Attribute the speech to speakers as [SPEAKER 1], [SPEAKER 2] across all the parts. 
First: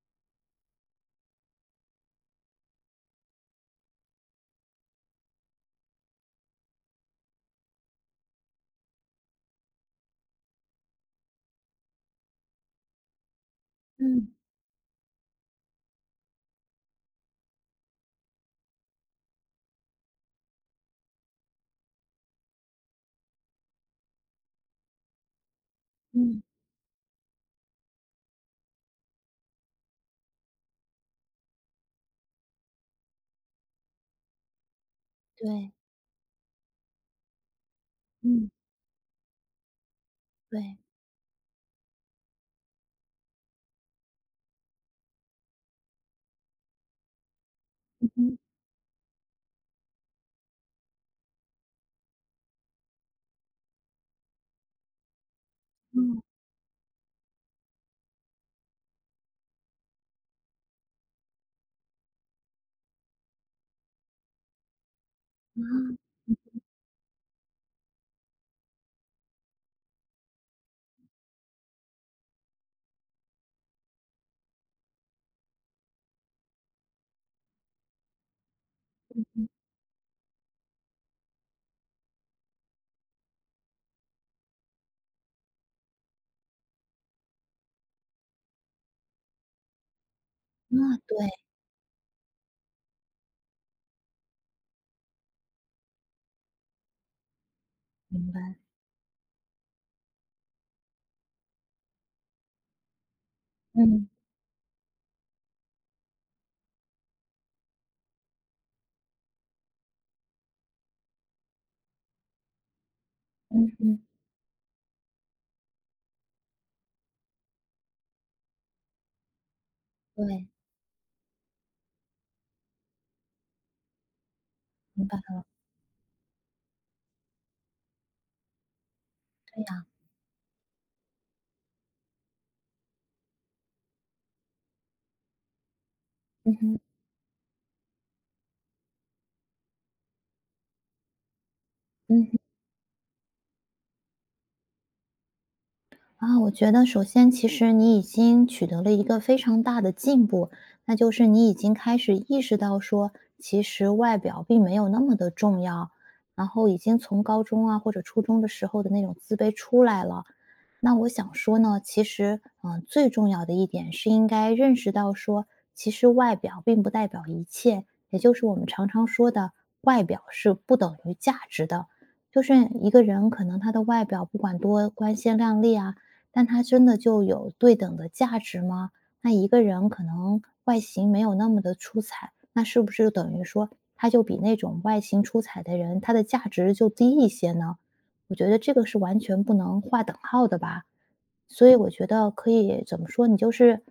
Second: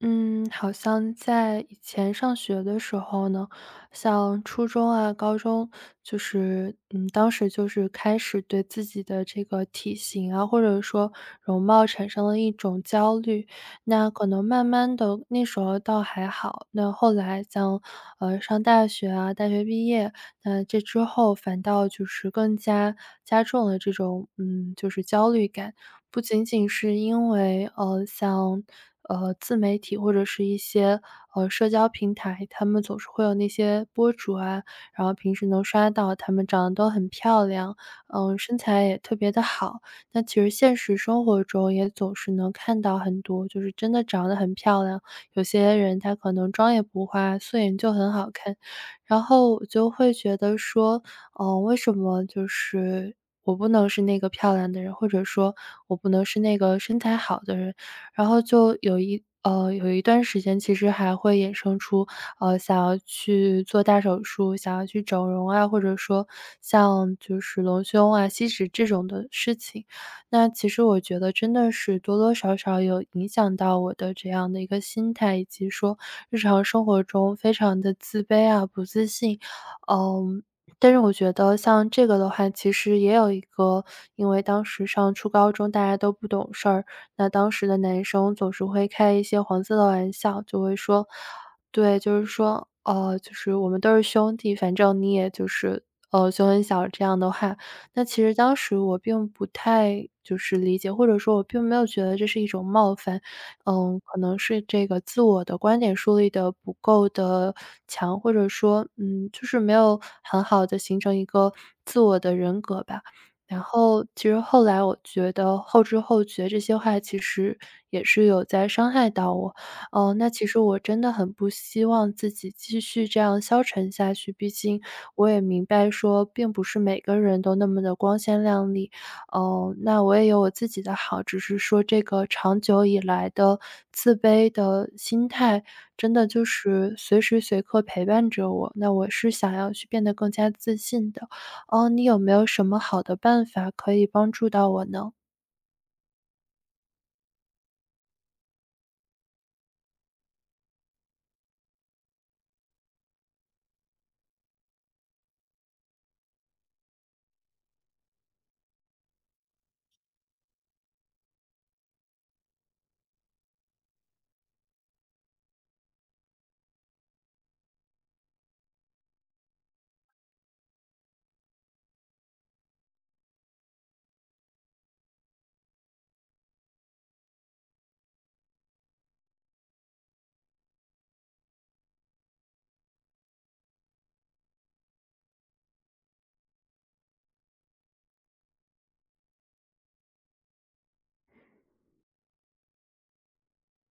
[SPEAKER 1] 嗯，好像在以前上学的时候呢，像初中啊、高中，当时就是开始对自己的这个体型啊，或者说容貌产生了一种焦虑。那可
[SPEAKER 2] 嗯
[SPEAKER 1] 能慢慢的那时候倒还好，那后来像，上大学啊，大学毕业，那这之后反倒就是更加加重了这种，就是焦虑感。不
[SPEAKER 2] 嗯，
[SPEAKER 1] 仅仅是因为，像，自媒体或者是一些，社交平台，他们总是会有那些博主啊，然后平时能
[SPEAKER 2] 对，
[SPEAKER 1] 刷到他们长得都很漂亮，
[SPEAKER 2] 嗯，
[SPEAKER 1] 身材也特别的好。那其实现
[SPEAKER 2] 对，
[SPEAKER 1] 实生活中也总是能看到很多，就是真的长得很漂亮，有些人她可能妆也不化，素颜就
[SPEAKER 2] 嗯
[SPEAKER 1] 很好
[SPEAKER 2] 嗯
[SPEAKER 1] 看。然后我就会觉得说，为什么就是我不能是那个漂亮的人，或者说我不
[SPEAKER 2] 嗯，
[SPEAKER 1] 能是那个身材好的人？然后就有一呃有一段时间，其实还会衍生出想要去做大手术，想要去整容
[SPEAKER 2] 啊，
[SPEAKER 1] 啊，或者说
[SPEAKER 2] 嗯
[SPEAKER 1] 像就是隆胸啊、吸脂这种的事情。那其实我觉得真的是多多少少有影响到我的这样的一个心态，以及说日常生活中非常的自卑啊、不自
[SPEAKER 2] 嗯
[SPEAKER 1] 信。
[SPEAKER 2] 嗯，
[SPEAKER 1] 嗯，但是我觉得像这个的话，其实也有一个因为当时上初高中大家都不懂事儿，那当时的男生总是会开一些黄色的玩笑，就会
[SPEAKER 2] 啊，
[SPEAKER 1] 说
[SPEAKER 2] 对，
[SPEAKER 1] 对，就是说，就是我们都是兄弟，反正你也就是，胸很小这样的话。那其
[SPEAKER 2] 明
[SPEAKER 1] 实
[SPEAKER 2] 白，
[SPEAKER 1] 当时我并不太就是理解，或者说我并没有觉得这是一种冒犯。嗯，
[SPEAKER 2] 嗯，
[SPEAKER 1] 可能是这个自我的观点树立的不够的强，或者说，就是没有很好的形成一个自我的人格吧。然
[SPEAKER 2] 嗯嗯，
[SPEAKER 1] 后其实后来我觉得后知后觉这些话其实也是有在伤害到我。嗯，那其
[SPEAKER 2] 对，
[SPEAKER 1] 实我真的很不希望自己继续这样消沉下去，毕竟
[SPEAKER 2] 明白
[SPEAKER 1] 我也
[SPEAKER 2] 了，
[SPEAKER 1] 明白说，并不是每个人都那么的光鲜亮丽。
[SPEAKER 2] 对
[SPEAKER 1] 哦，
[SPEAKER 2] 呀，
[SPEAKER 1] 那我也有我自己的好，只是说这个长久以来的自卑的心态，真的就
[SPEAKER 2] 嗯哼，
[SPEAKER 1] 是随时随刻陪伴着我，那我是想要去变得更加自信的。哦，你有
[SPEAKER 2] 嗯
[SPEAKER 1] 没
[SPEAKER 2] 哼。
[SPEAKER 1] 有什么好的办法可以帮助到我呢？
[SPEAKER 2] 啊，我觉得首先其实你已经取得了一个非常大的进步，那就是你已经开始意识到说，其实外表并没有那么的重要，然后已经从高中啊或者初中的时候的那种自卑出来了，那我想说呢，其实，最重要的一点是应该认识到说，其实外表并不代表一切，也就是我们常常说的，外表是不等于价值的。就是一个人可能他的外表不管多光鲜亮丽啊，但他真的就有对等的价值吗？那一个人可能外形没有那么的出彩，那是不是等于说他就比那种外形出彩的人，他的价值就低一些呢？我觉得这个是完全不能划等号的吧。所以我觉得可以怎么说，你就是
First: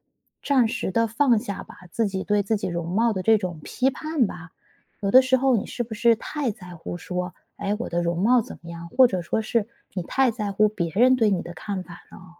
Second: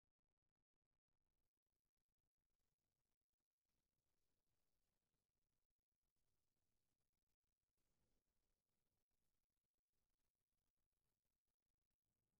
[SPEAKER 2] 暂时的放下吧，自己对自己容貌的这种批判吧。有的时候你是不是太在乎说，哎，我的容貌怎么样，或者说是你太在乎别人对你的看法了。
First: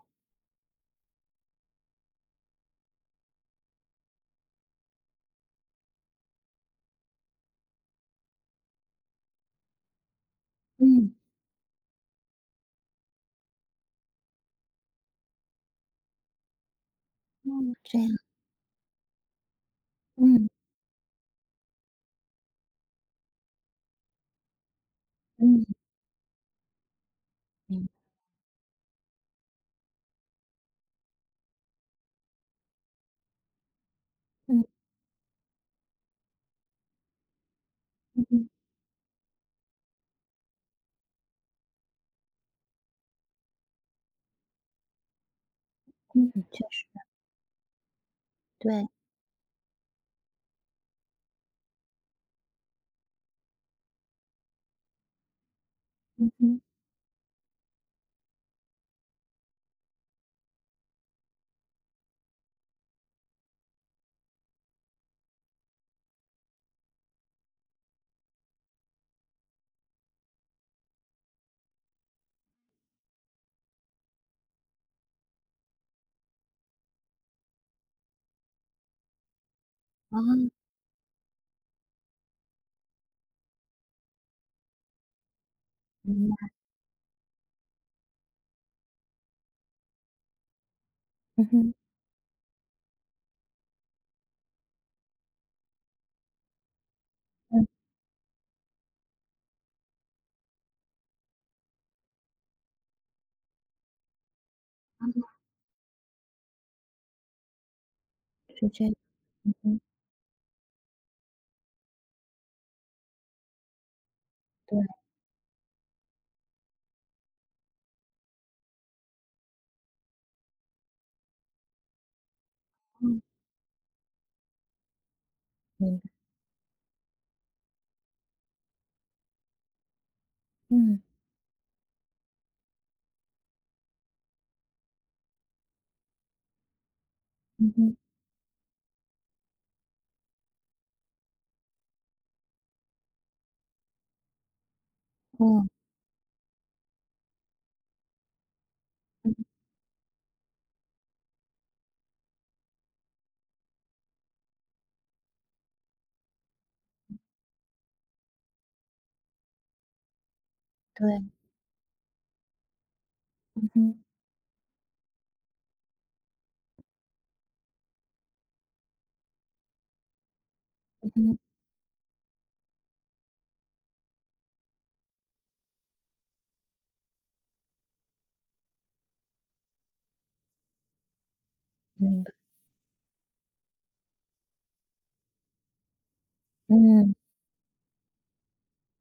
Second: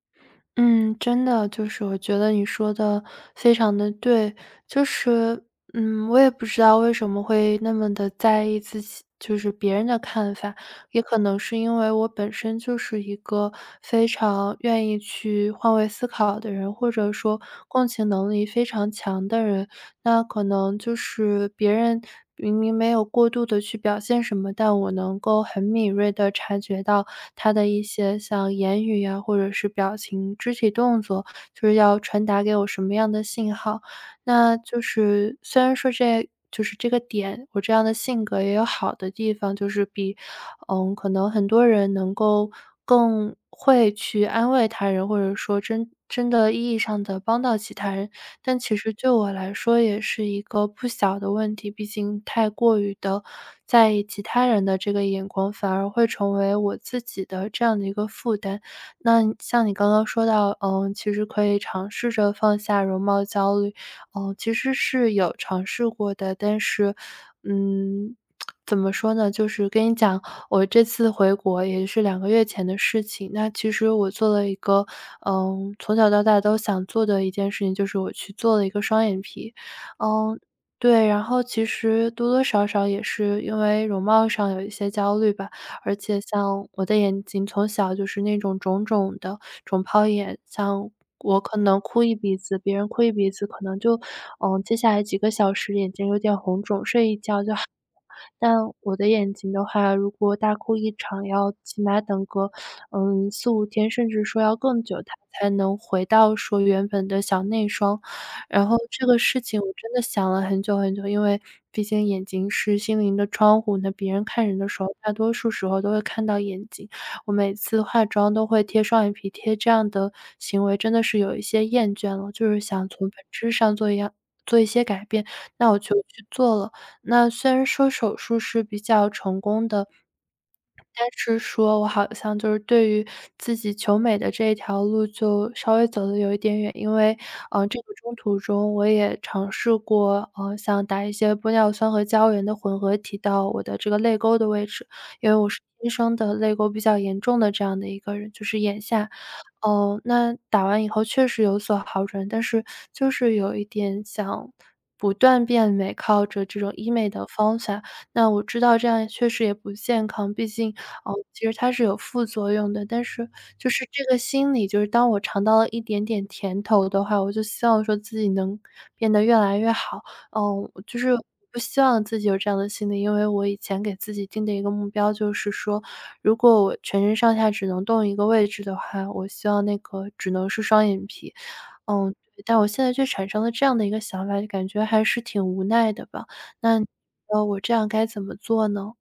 [SPEAKER 1] 嗯，真的，就是我觉得你说的非常的对。就是，我也不知道为什么会那么的在意自己就是别人的看法，也
[SPEAKER 2] 嗯，
[SPEAKER 1] 可能是因为我本身就是一个非常愿意去换位思考的人，或者说
[SPEAKER 2] 嗯，
[SPEAKER 1] 共
[SPEAKER 2] 这
[SPEAKER 1] 情
[SPEAKER 2] 样，
[SPEAKER 1] 能力非常强的人。那可
[SPEAKER 2] 嗯，
[SPEAKER 1] 能就是别人明明没有过度的去表现什么，但我能够很
[SPEAKER 2] 嗯，
[SPEAKER 1] 敏锐的察觉到他的一
[SPEAKER 2] 明
[SPEAKER 1] 些像言语呀，或者是表情、肢体动作，就是要传达给我什么样的信号。那
[SPEAKER 2] 嗯，嗯
[SPEAKER 1] 就是虽然说这就是这个点，我这样的
[SPEAKER 2] 嗯，嗯
[SPEAKER 1] 性
[SPEAKER 2] 嗯嗯。
[SPEAKER 1] 格
[SPEAKER 2] 嗯嗯
[SPEAKER 1] 也有好的地方，就是比，可能很多人能够更会去安慰他人，或者说真真
[SPEAKER 2] 嗯嗯
[SPEAKER 1] 的
[SPEAKER 2] 确
[SPEAKER 1] 意义
[SPEAKER 2] 实，
[SPEAKER 1] 上的帮到其他人。但其
[SPEAKER 2] 对，
[SPEAKER 1] 实对我来说也是一个不小的问题，毕竟太过于的在意其他人的这个眼光，反而会
[SPEAKER 2] 嗯
[SPEAKER 1] 成为
[SPEAKER 2] 嗯
[SPEAKER 1] 我自己的这样的一个负担。那你像你刚刚说到，其实可以尝试着放下容貌焦虑，嗯，其实是有尝试过的，但是，嗯，怎么说呢，就是跟你讲，我这次回国也是2个月前的事情。那其实我做了一个，从小到大都想做的一件事情，就是我去做了一个双眼皮。
[SPEAKER 2] 啊，
[SPEAKER 1] 嗯，对，然后其实多多少少也是因为容貌上有一些焦虑吧，而且
[SPEAKER 2] 明白，
[SPEAKER 1] 像我的眼睛从小就是那种肿肿的肿泡眼，像我
[SPEAKER 2] 嗯
[SPEAKER 1] 可
[SPEAKER 2] 哼，
[SPEAKER 1] 能哭一鼻子，别人哭一鼻子，可能就，接下来几个小时眼睛有点红肿，睡一觉就好。
[SPEAKER 2] 嗯，
[SPEAKER 1] 但我的眼睛的话，如果大哭一场，要起码等个，嗯4、5天，甚至说要更久，它才能回到说原本的小内双。
[SPEAKER 2] 是
[SPEAKER 1] 然后
[SPEAKER 2] 这样，
[SPEAKER 1] 这个事情我
[SPEAKER 2] 嗯，
[SPEAKER 1] 真的想了很久很久，因为毕竟眼睛是心灵的窗户，那别人看人的
[SPEAKER 2] 对，
[SPEAKER 1] 时候，大多数时候都会看到眼睛。我每次化妆都会贴双眼皮贴，这样的行为真的是有一些厌倦了，就是想从本
[SPEAKER 2] 嗯，
[SPEAKER 1] 质上做一些改变，那我就
[SPEAKER 2] 明白，
[SPEAKER 1] 去做了。那虽然说手术是比较成功的，
[SPEAKER 2] 嗯，
[SPEAKER 1] 是说我好像就是对于自己求美的这一条路就稍微走的有一点远，因为，
[SPEAKER 2] 嗯
[SPEAKER 1] 这个
[SPEAKER 2] 哼，
[SPEAKER 1] 中途中我也尝试过，想打一些玻尿酸和胶原的混合体到我的这个泪沟的位置，因为我是
[SPEAKER 2] 嗯。
[SPEAKER 1] 天生的泪沟比较严重的这样的一个人，就是眼下。
[SPEAKER 2] 嗯，
[SPEAKER 1] 那打完以后确实有所好转，但是就是有一点想不断变美，靠着这种医美的方法，那我知道这样确实也不健康，毕竟哦，
[SPEAKER 2] 对，
[SPEAKER 1] 其实它是有副作用的，但是就是
[SPEAKER 2] 嗯
[SPEAKER 1] 这个心理，就是当我尝到了一点点甜头的话，我就希望说自己能变得越来越好。嗯，就
[SPEAKER 2] 嗯
[SPEAKER 1] 是
[SPEAKER 2] 嗯哼，
[SPEAKER 1] 不希望自己有这样的心理，因为我以前给自己定的一个目标就是说，如果我全身上下只能动一个位置的话，我希望那个只能是双眼皮。嗯，
[SPEAKER 2] 明白
[SPEAKER 1] 但我现在却产生了这样的一个想法，就感觉还是挺无奈的吧。那
[SPEAKER 2] 嗯。
[SPEAKER 1] 呃，我这样该怎么做呢？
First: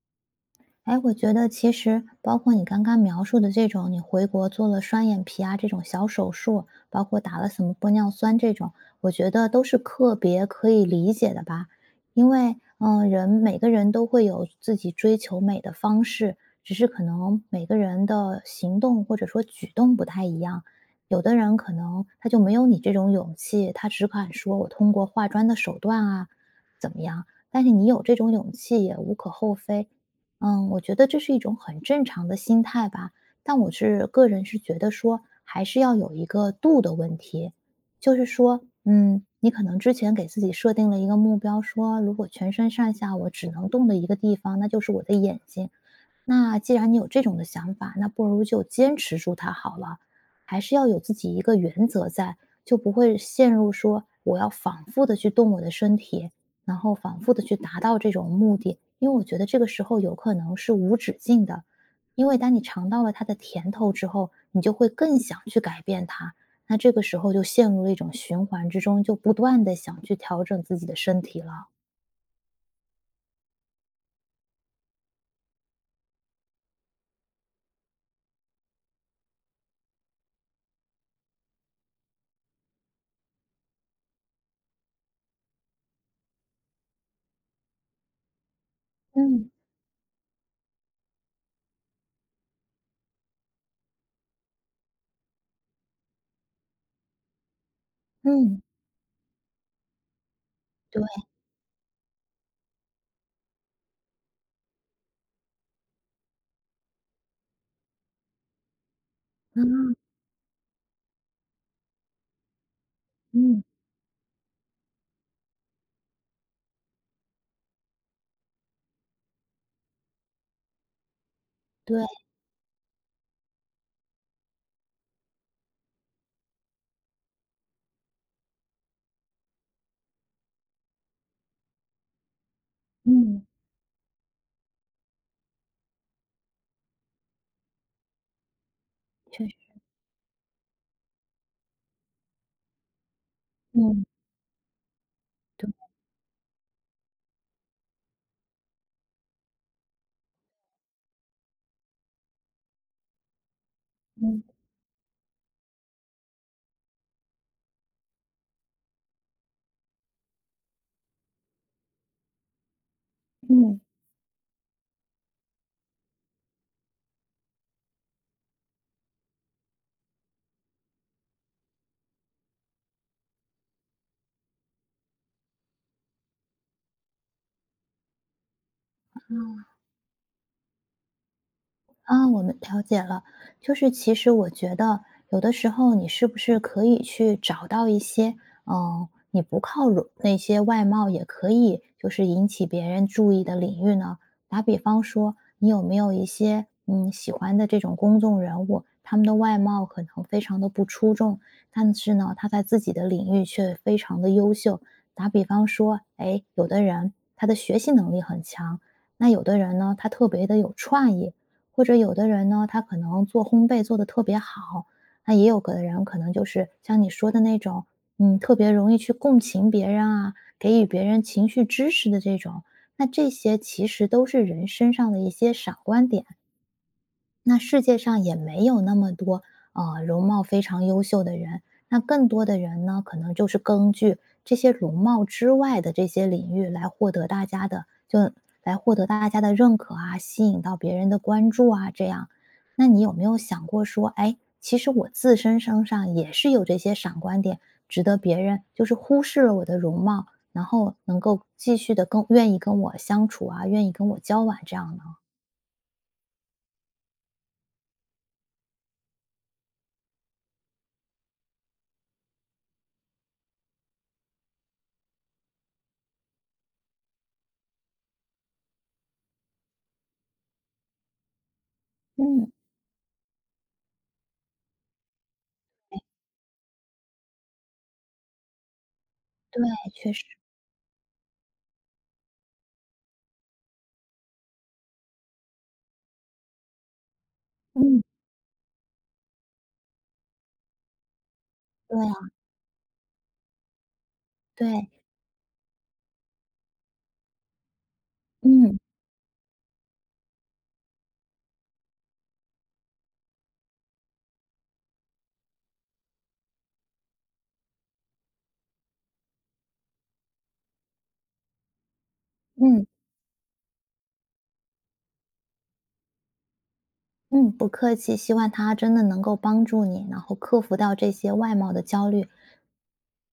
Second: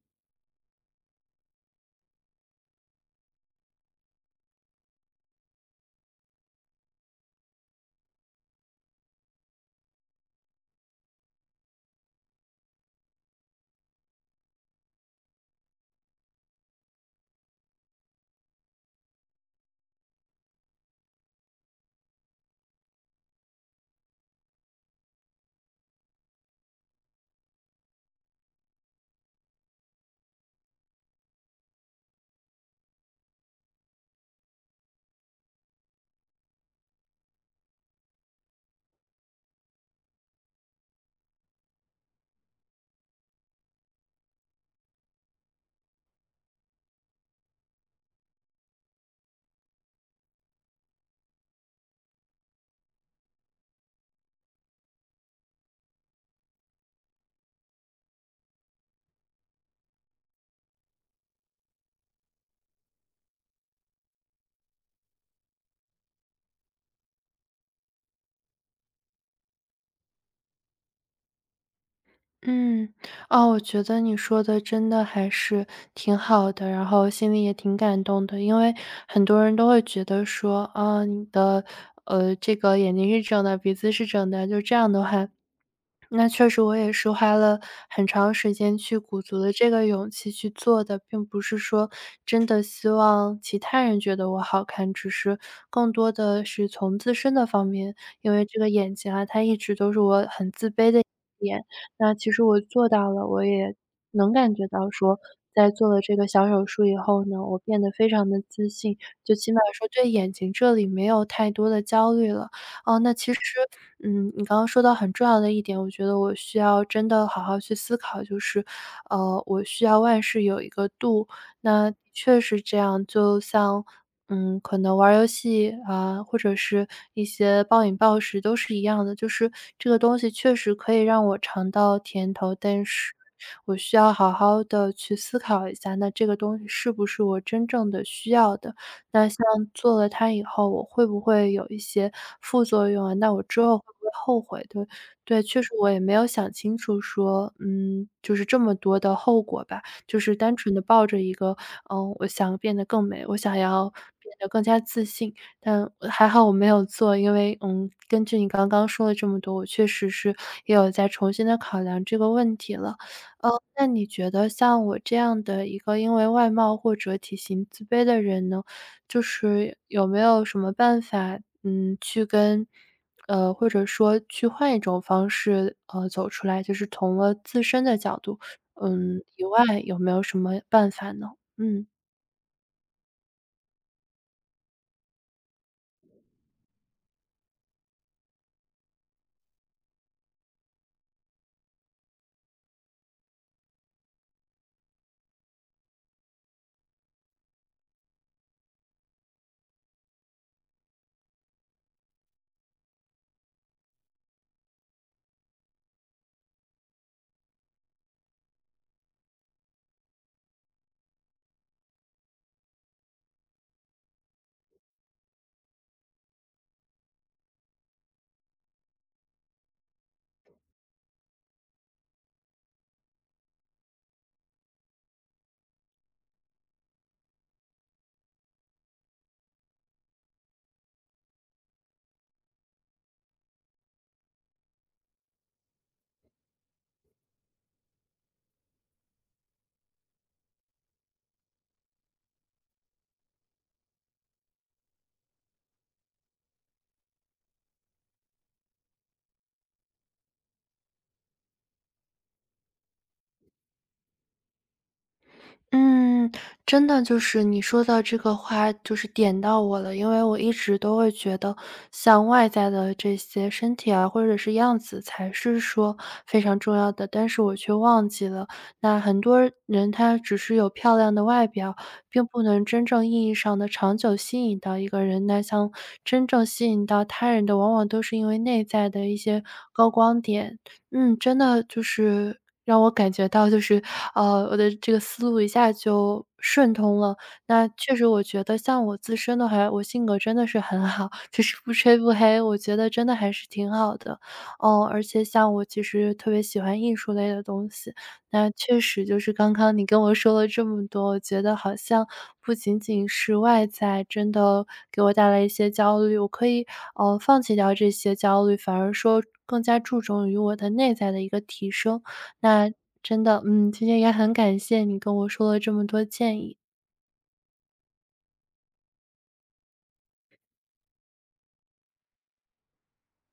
[SPEAKER 2] 哎，我觉得其实包括你刚刚描述的这种，你回国做了双眼皮啊这种小手术，包括打了什么玻尿酸这种，我觉得都是特别可以理解的吧。因为，人每个人都会有自己追求美的方式，只是可能每个人的行动或者说举动不太一样。有的人可能他就没有你这种勇气，他只敢说我通过化妆的手段啊，但是你有这种勇气也无可厚非。嗯，我觉得这是一种很正常的心态吧，但我是个人是觉得说，还是要有一个度的问题。就是说，你可能之前给自己设定了一个目标，说如果全身上下我只能动的一个地方，那就是我的眼睛。那既然你有这种的想法，那不如就坚持住它好了。还是要有自己一个原则在，就不会陷入说我要反复的去动我的身体，然后反复的去达到这种目的。因为我觉得这个时候有可能是无止境的，因为当你尝到了它的甜头之后，你就会更想去改变它。那这个时候就陷入了一种循环之中，就不断的想去调整自己的身体了。
[SPEAKER 1] 嗯，哦，我觉得你说的真的还是挺好的，然后心里也挺感动的。因为很多人都会觉得说，啊，你的，这个眼睛是整的，鼻子是整的，就这样的话，那确实我也是花了很长时间去鼓足
[SPEAKER 2] 嗯
[SPEAKER 1] 了这个勇气去做的，并不是说真的希望其他人觉得我好看，只是更多的是从自身的方面，因为这
[SPEAKER 2] 嗯，
[SPEAKER 1] 个眼睛啊，它一直都是我很自卑的一
[SPEAKER 2] 对，
[SPEAKER 1] 点。那其实我做到了，我也能感觉到说，在做了这个小手术以后呢，我变得非常的自信，就起码说
[SPEAKER 2] 嗯
[SPEAKER 1] 对眼睛这里没有太多的焦虑了。哦，那
[SPEAKER 2] 嗯，
[SPEAKER 1] 嗯，你刚刚说到很重要的一点，我觉得我需要真的好好去思考，就是，我需要万事有一个度。那的
[SPEAKER 2] 对，
[SPEAKER 1] 确实这样，就像，可能玩儿游戏啊，或者是一些暴饮暴食都是一样的，就是这个东西确实可以让我尝到甜头，但是
[SPEAKER 2] 嗯，
[SPEAKER 1] 我需要好好的去思考一下，那这个东西是不是我真正的需要的。那像
[SPEAKER 2] 确实。
[SPEAKER 1] 做了它以后，我会不会有一些副作用啊？那我之后会
[SPEAKER 2] 嗯，
[SPEAKER 1] 不会后悔？对，对，确
[SPEAKER 2] 对，
[SPEAKER 1] 实我也没有想清楚说，就是这么多的后果吧，就是单纯的抱着一个，我想变得更美，我想要变
[SPEAKER 2] 嗯，
[SPEAKER 1] 得更加自信。但还好我没有做，因为，根据你刚刚说了这么多，我确实是也有在重新的考量这个问题了。呃，
[SPEAKER 2] 嗯。
[SPEAKER 1] 那你觉得像我这样的一个因为外貌或者体型自卑的人呢，就是有没有什么办法，去跟或者说去换一种方式，走出来，就是从了自身的角度，以外有没有什么办法呢？嗯。
[SPEAKER 2] 啊，我们了解了。就是其实我觉得，有的时候你是不是可以去找到一些，你不靠拢那些外貌也可以，就是引起别人注意的领域呢？打比方说，你有没有一些喜欢的这种公众人物，他们的外貌可能非常的不出众，但是呢，他在自己的领域却非常的优秀。打比方说，哎，有的人他的学习能力很强，那有的人呢，他特别的有创意。或者有的人呢，他可能做烘焙做得特别好，那也有个人可能就是像你说的那种，特别容易去共情别人啊，给予别人情绪支持的这种，那这些其实都是人身上的一些闪光点。那世界上也没有那么多容貌非常优秀的人，那更多的人呢，可能就是根据这些容貌之外的这些领域来获得大家的，就来获得大家的认可啊，吸引到别人的关注啊，这样。那你有没有想过说，哎，其实我自身身上也是有这些闪光点，值得别人就是忽视了我的容貌，然后能够继续的跟愿意跟我相处啊，愿意跟我交往这样呢？
[SPEAKER 1] 嗯，真的就是你说到这个话，就是点到我了。因为我一直都会觉得，像外在的这些身体啊，或者是样子，才是说非常重要的，但是我却忘记了，那很多人他只是有漂亮的外表，并不
[SPEAKER 2] 嗯，
[SPEAKER 1] 能真正意义上的长久吸引到一个人。那像真正吸引到他人的，往往都是因为内在的一些
[SPEAKER 2] 对，
[SPEAKER 1] 高
[SPEAKER 2] 确
[SPEAKER 1] 光
[SPEAKER 2] 实，
[SPEAKER 1] 点。嗯，真的就是让我感觉到就是，我的这个思路一下就顺通了。那确
[SPEAKER 2] 嗯。
[SPEAKER 1] 实我觉得像我自身的话，我性格真的是很好，就是不
[SPEAKER 2] 对
[SPEAKER 1] 吹
[SPEAKER 2] 啊，
[SPEAKER 1] 不黑，我觉得真的还是挺好的。哦。
[SPEAKER 2] 对，
[SPEAKER 1] 而且像我其实特别喜欢艺术类的东西，那
[SPEAKER 2] 嗯，
[SPEAKER 1] 确实就是刚刚你跟我说了这么多，我觉得好像不仅仅是外在真的给我带来一些焦虑，我可以，放弃掉这些焦虑，反而说更加注重于我的内在的一个提升。那
[SPEAKER 2] 嗯，
[SPEAKER 1] 真的，嗯，今天也很感谢你跟我说了这么多建议。
[SPEAKER 2] 嗯，不客气，希望他真的能够帮助你，然后克服掉这些外貌的焦虑，